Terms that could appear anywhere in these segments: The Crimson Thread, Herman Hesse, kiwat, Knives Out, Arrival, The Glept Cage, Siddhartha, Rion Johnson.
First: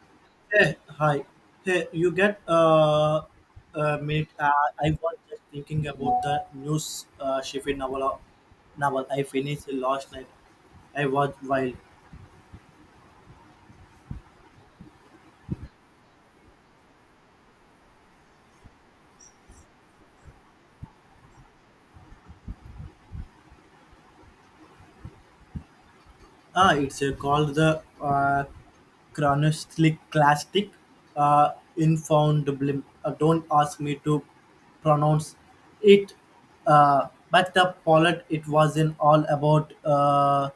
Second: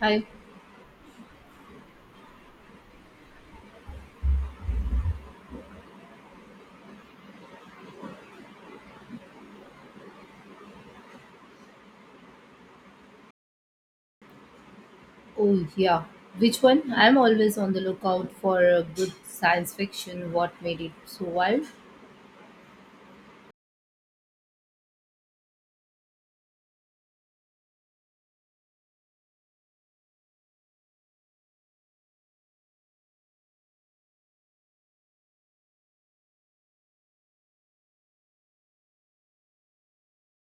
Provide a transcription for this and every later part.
I. Hey, hi. Hey, you get a minute? I was just thinking about the news Sheffield novel. Novel I finished last night. I was wild. Oh, yeah, which one? I'm always on the lookout for a good science fiction. What made it so wild? Ah, it's called the classic uh, infoundable. Don't ask me to pronounce it. But the pilot. It wasn't all about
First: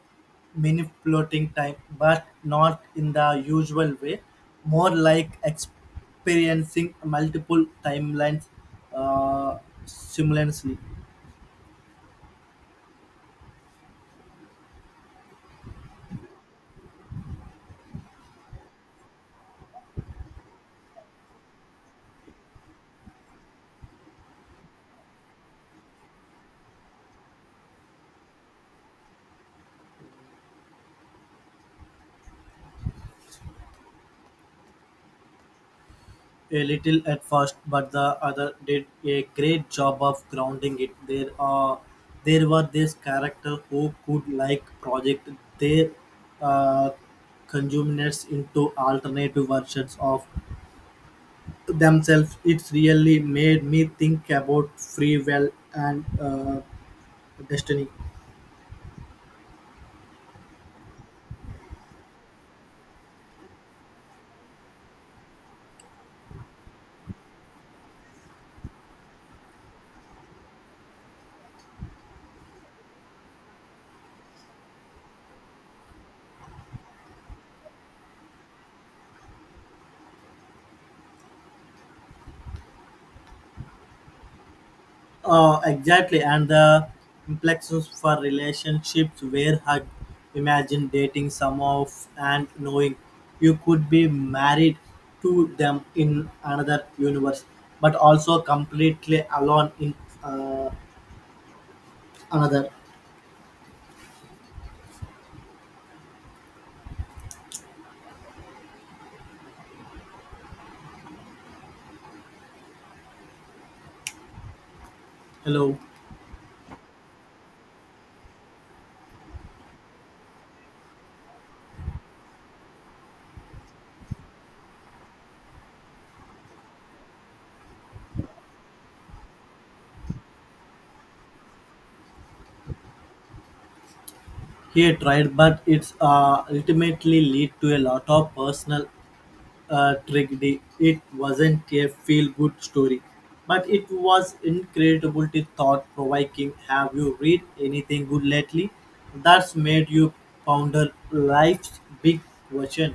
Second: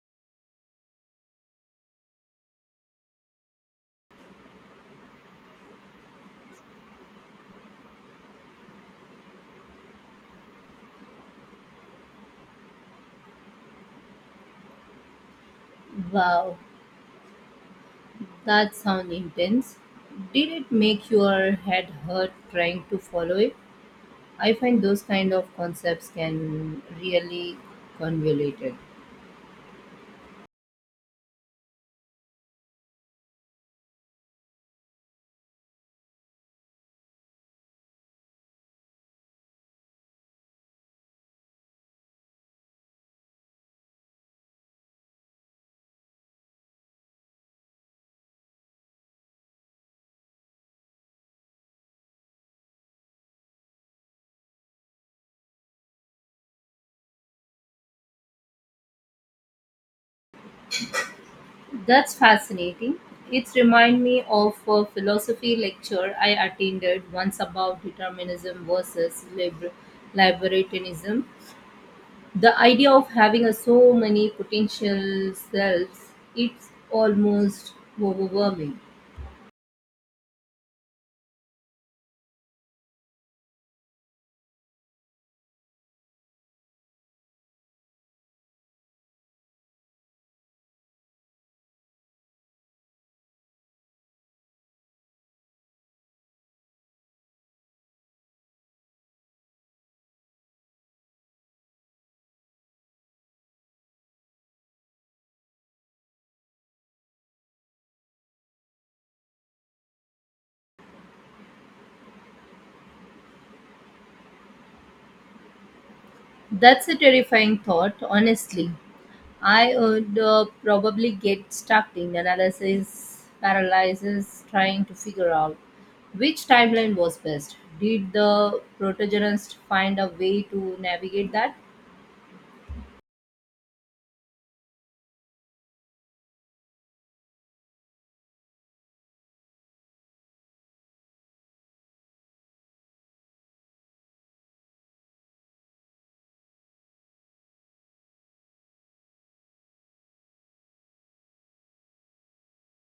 manipulating time, but not in the usual way. More like experiencing multiple timelines uh, simultaneously. Wow, that sounds intense. Did it make your head hurt trying to follow it? I find those kind of concepts can really convoluted. A little at first, but the other did a great job of grounding it. There were this character who could like project their uh, consumers into alternative versions of themselves. It's really made me think about free will and destiny. That's fascinating. It reminds me of a philosophy lecture I attended once about determinism versus libertarianism. The idea of having a so many potential selves, it's almost overwhelming. Exactly, and the implications for relationships where hard. Imagine dating some of and knowing you could be married to them in another universe, but also completely alone in uh, another. Hello, That's a terrifying thought, honestly. I would probably get stuck in analysis paralysis trying to figure out which timeline was best. Did the protagonist find a way to navigate that? here tried, but it's ultimately lead to a lot of personal tragedy. It wasn't a feel-good story, but it was incredibly thought-provoking. Have you read anything good lately that's made you ponder life's big question?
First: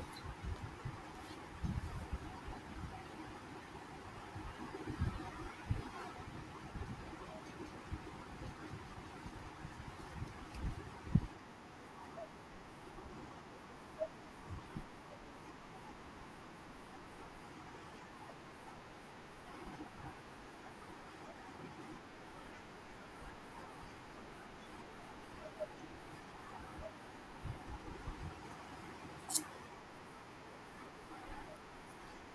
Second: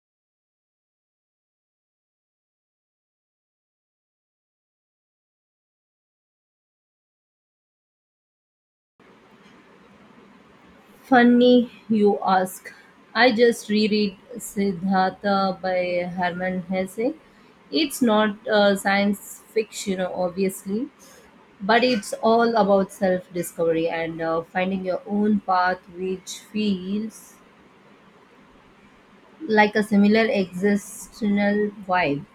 Funny you ask. I just reread Siddhartha by Herman Hesse. It's not science fiction, obviously, but it's all about self discovery and finding your own path, which feels like a similar existential vibe.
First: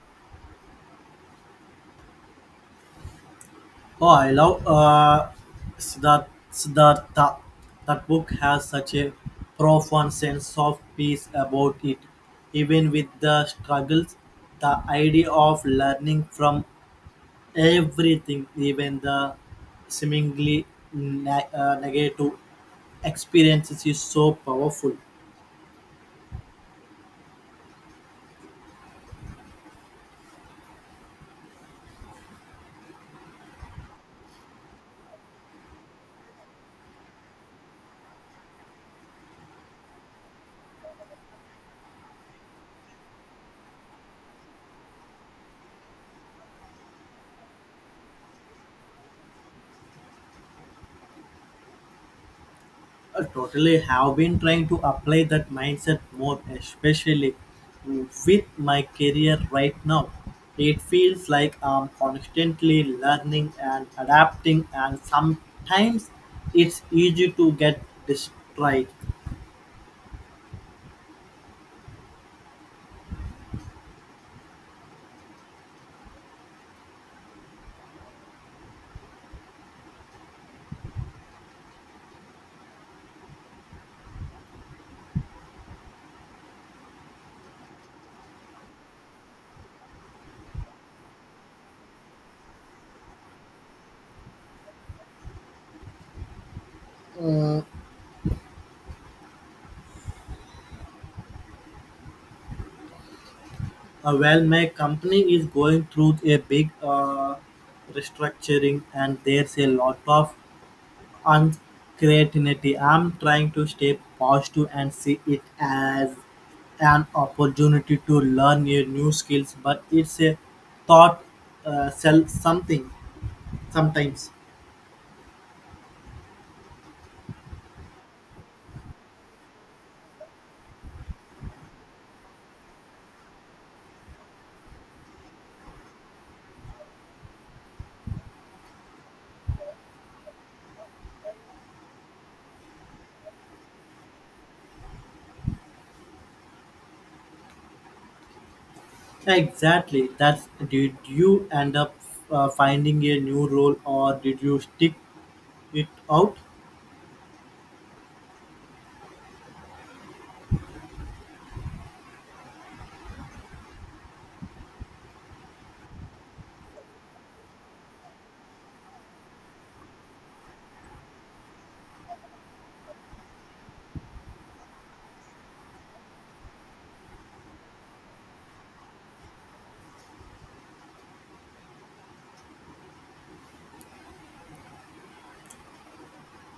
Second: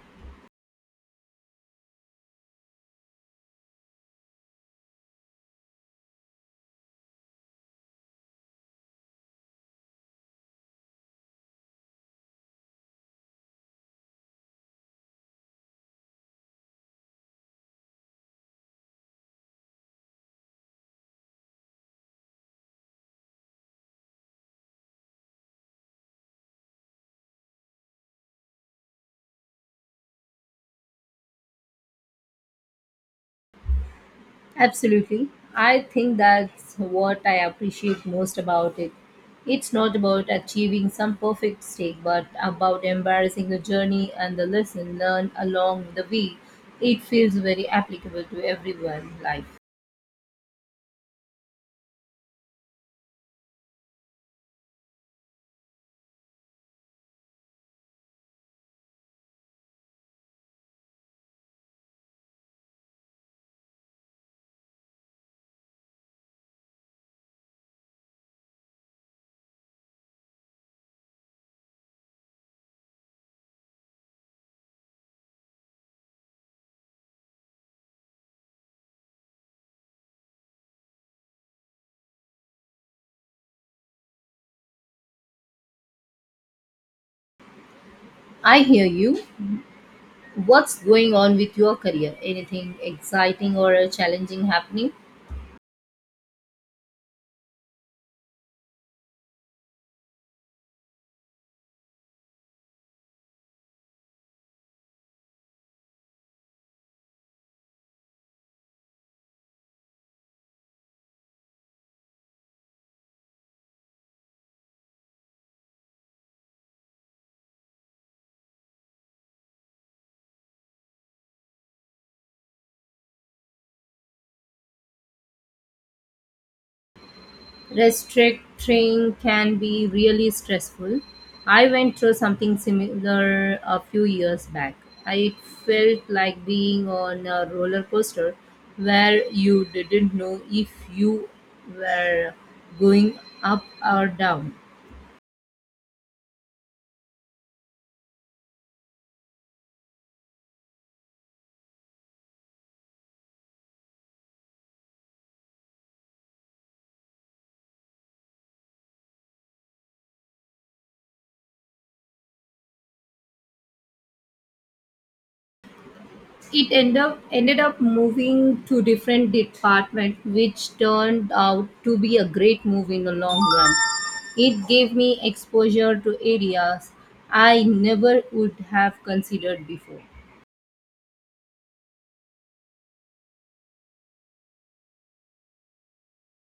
Oh, I love Siddhartha. That book has such a profound sense of peace about it, even with the struggles. The idea of learning from everything, even the seemingly negative experiences, is so powerful. Absolutely. I think that's what I appreciate most about it. It's not about achieving some perfect state, but about embarrassing the journey and the lesson learned along the way. It feels very applicable to everyone's life. I totally have been trying to apply that mindset more, especially with my career right now. It feels like I'm constantly learning and adapting, and sometimes it's easy to get distracted. I hear you. What's going on with your career? Anything exciting or challenging happening? Mm, well, my company is going through a big restructuring, and there's a lot of uncertainty. I'm trying to stay positive and see it as an opportunity to learn a new skills, but it's a thought sell something sometimes. Restricting can be really stressful. I went through something similar a few years back. I felt like being on a roller coaster where you didn't know if you were going up or down. Exactly. That's did you end up finding a new role or did you stick it out? Ended up moving to different department, which turned out to be a great move in the long run. It gave me exposure to areas I never would have considered before.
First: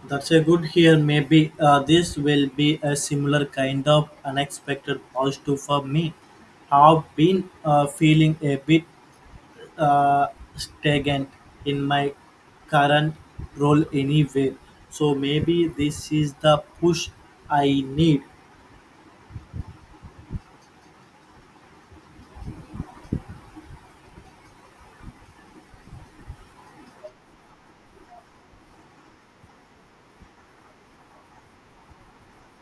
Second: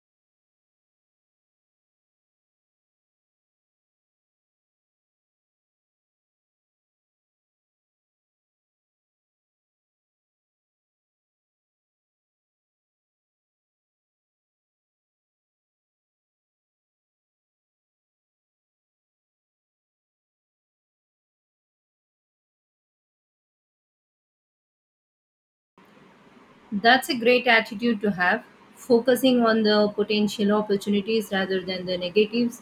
That's a good here. Maybe this will be a similar kind of unexpected positive for me. I've been feeling a bit uh, stagnant in my current role anyway. So maybe this is the push I need. That's a great attitude to have, focusing on the potential opportunities rather than the negatives.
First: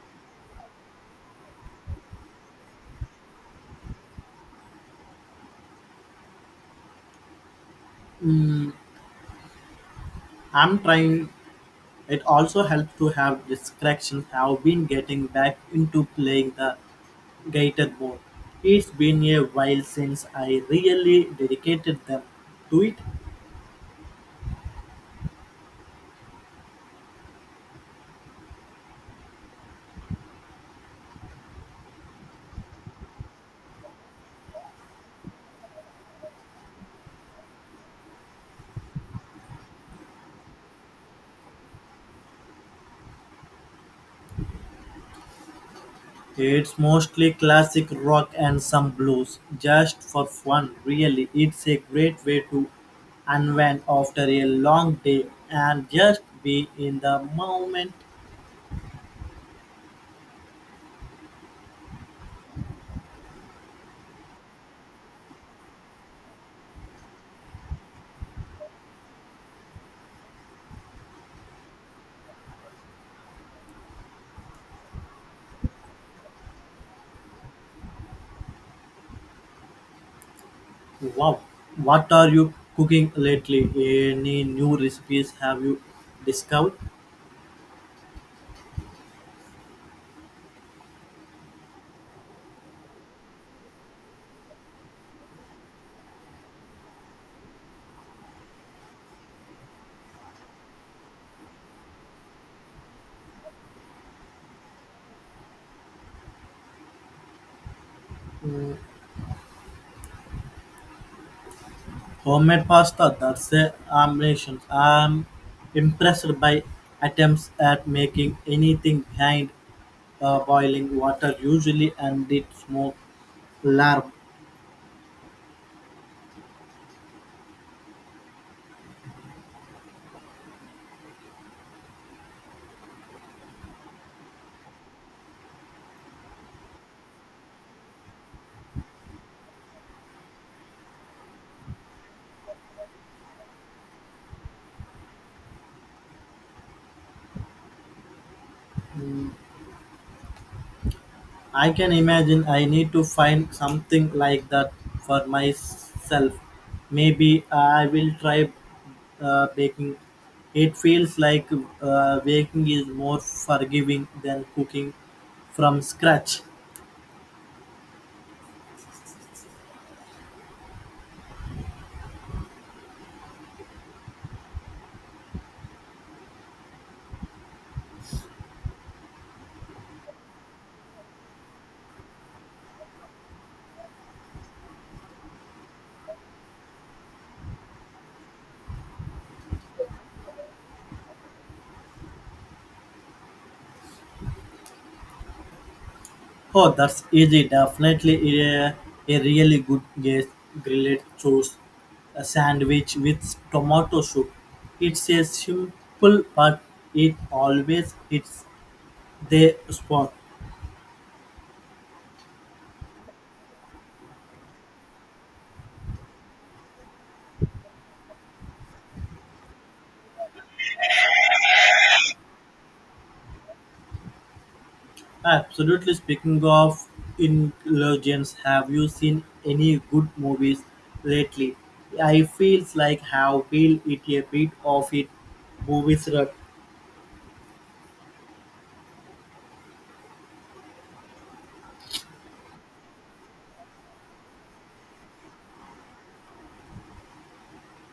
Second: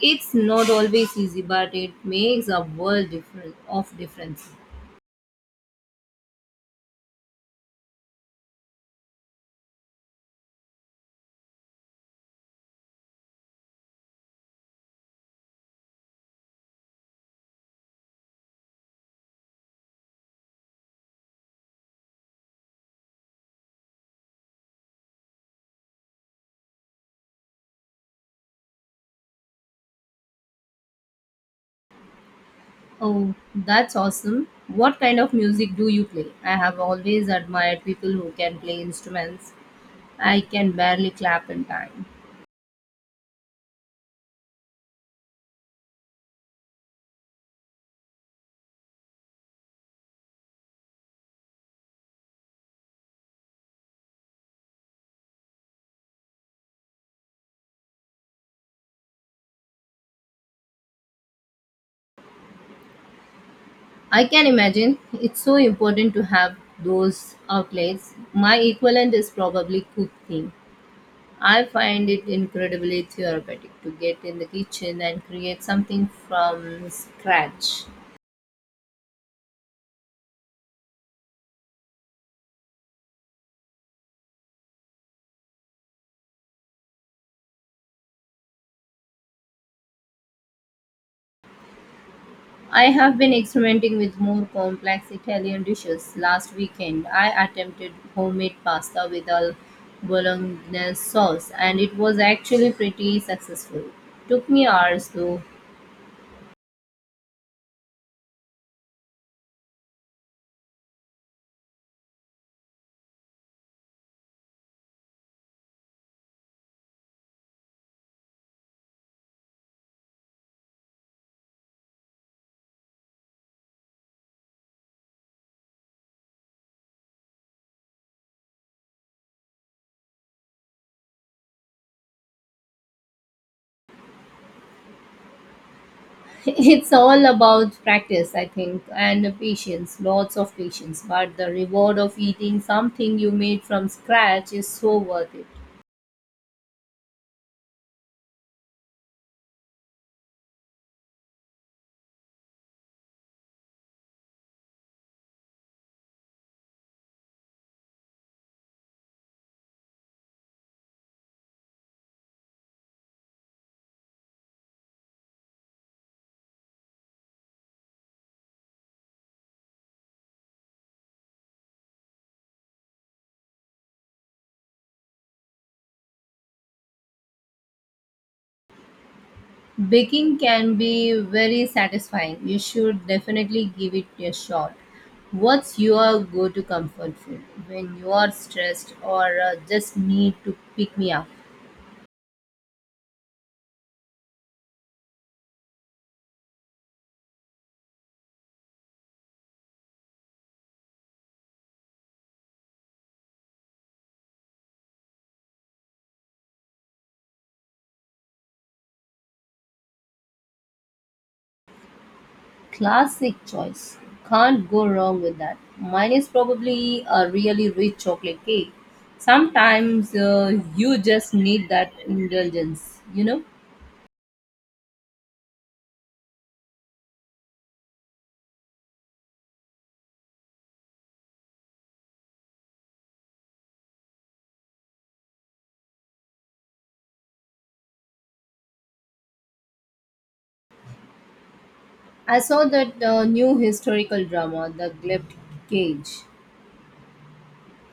It's not always easy, but it makes a world difference of difference. Mm, I'm trying. It also helped to have discretion have been getting back into playing the guitar more. It's been a while since I really dedicated them to it. Oh, that's awesome. What kind of music do you play? I have always admired people who can play instruments. I can barely clap in time. It's mostly classic rock and some blues, just for fun, really. It's a great way to unwind after a long day and just be in the moment. I can imagine it's so important to have those outlets. My equivalent is probably cooking. I find it incredibly therapeutic to get in the kitchen and create something from scratch. Wow, what are you cooking lately? Any new recipes have you discovered? I have been experimenting with more complex Italian dishes. Last weekend, I attempted homemade pasta with a bolognese sauce, and it was actually pretty successful. Took me hours though. Homemade pasta, that's a ambition. I'm impressed by attempts at making anything behind boiling water usually and it smoke larb. It's all about practice, I think, and patience, lots of patience. But the reward of eating something you made from scratch is so worth it. Mm, I can imagine I need to find something like that for myself. Maybe I will try baking. It feels like baking is more forgiving than cooking from scratch. Baking can be very satisfying. You should definitely give it a shot. What's your go to comfort food when you are stressed or just need to pick me up? Oh, that's easy. Definitely a really good guess. Grilled cheese a sandwich with tomato soup. It's a simple, but it always hits the spot. Classic choice. Can't go wrong with that. Mine is probably a really rich chocolate cake. Sometimes you just need that indulgence, you know? Absolutely. Speaking of ingredients, have you seen any good movies lately? I feels like have feel it a bit of it movies rut. I saw that new historical drama, The Glept Cage.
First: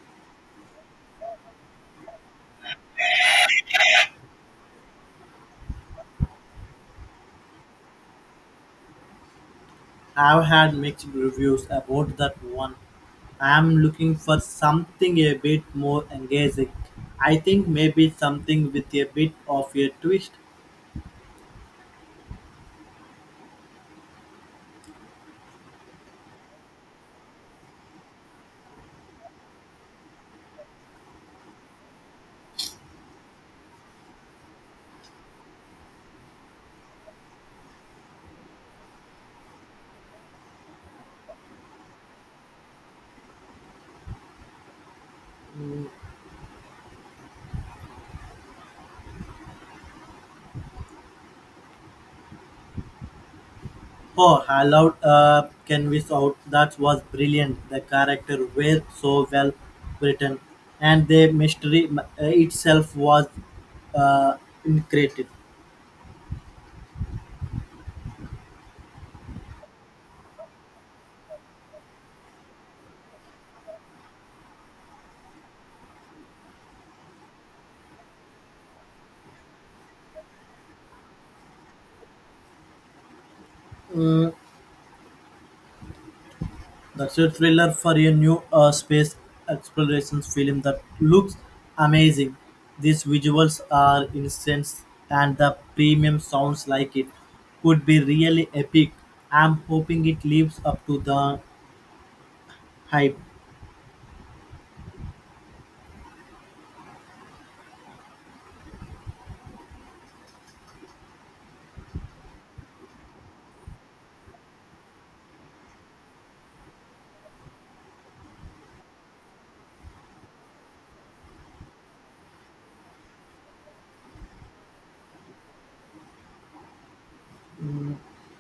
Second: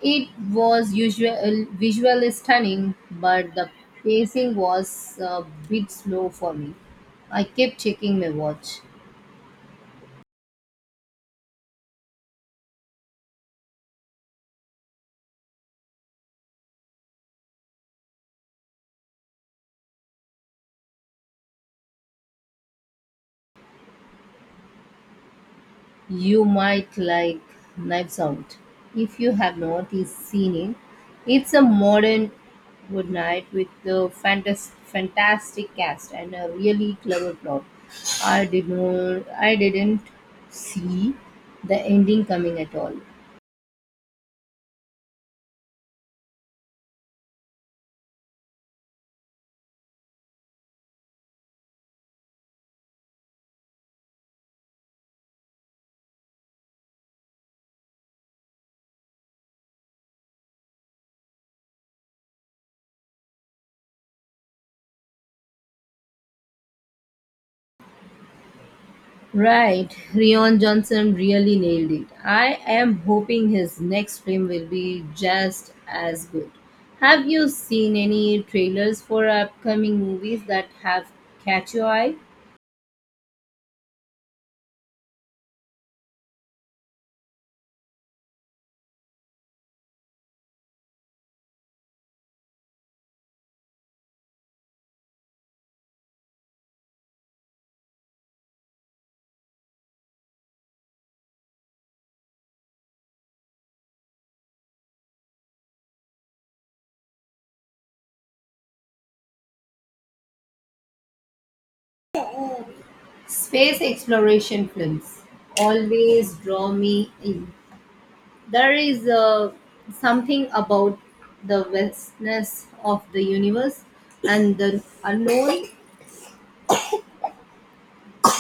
It was usual, visually stunning, but the pacing was a bit slow for me. I kept checking my watch. I've had mixed reviews about that one. I'm looking for something a bit more engaging. I think maybe something with a bit of a twist. You might like Knives Out if you have not seen it. It's a modern good night with a fantastic cast and a really clever plot. I didn't see the ending coming at all. Oh, I loved Canvas Out. That was brilliant. The character were so well written, and the itself was uh, incredible. Right, Rion Johnson really nailed it. I am hoping his next film will be just as good. Have you seen any trailers for upcoming movies that have catch your eye? Mm, That's a thriller for a new space exploration film that looks amazing. These visuals are intense and the premium sounds like it could be really epic. I'm hoping it lives up to the hype. Space exploration films always draw me in. There is something about the vastness of the universe and the unknown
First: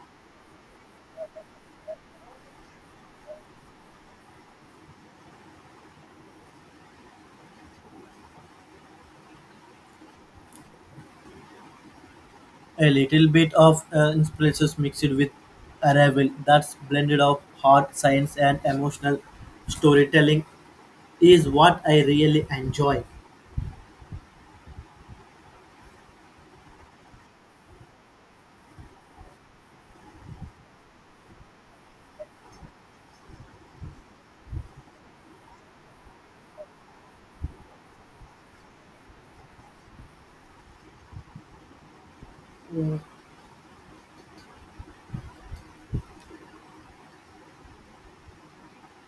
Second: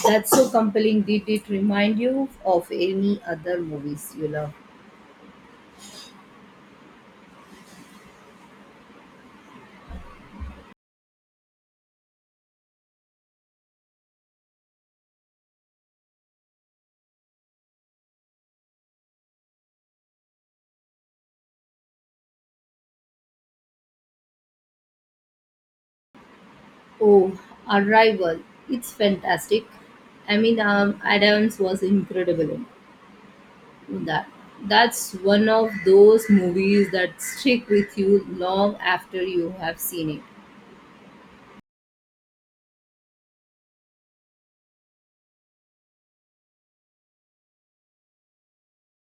that's so compelling. Did it remind you of any other movies you love? A little bit of inspiration mixed with arrival that's blended of hard science and emotional storytelling is what I really enjoy. Oh, Arrival. It's fantastic. I mean, Adams was incredible in that. That's one of those movies that stick with you long after you have seen it.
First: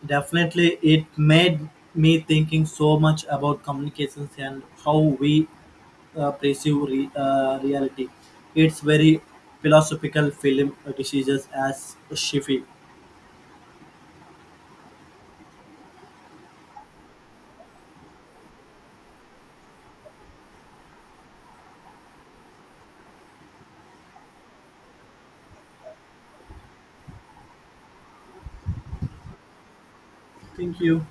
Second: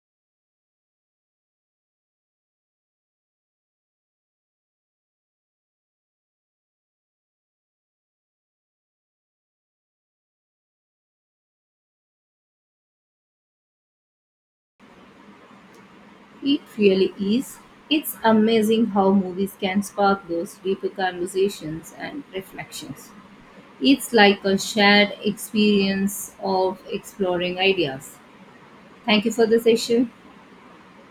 Definitely, it made me thinking so much about communications and how we perceive reality. It's very philosophical film decisions as Shifi. It really is. It's amazing how movies can spark those deeper conversations and reflections. It's like a shared experience of exploring ideas. Thank you for the session. Thank you.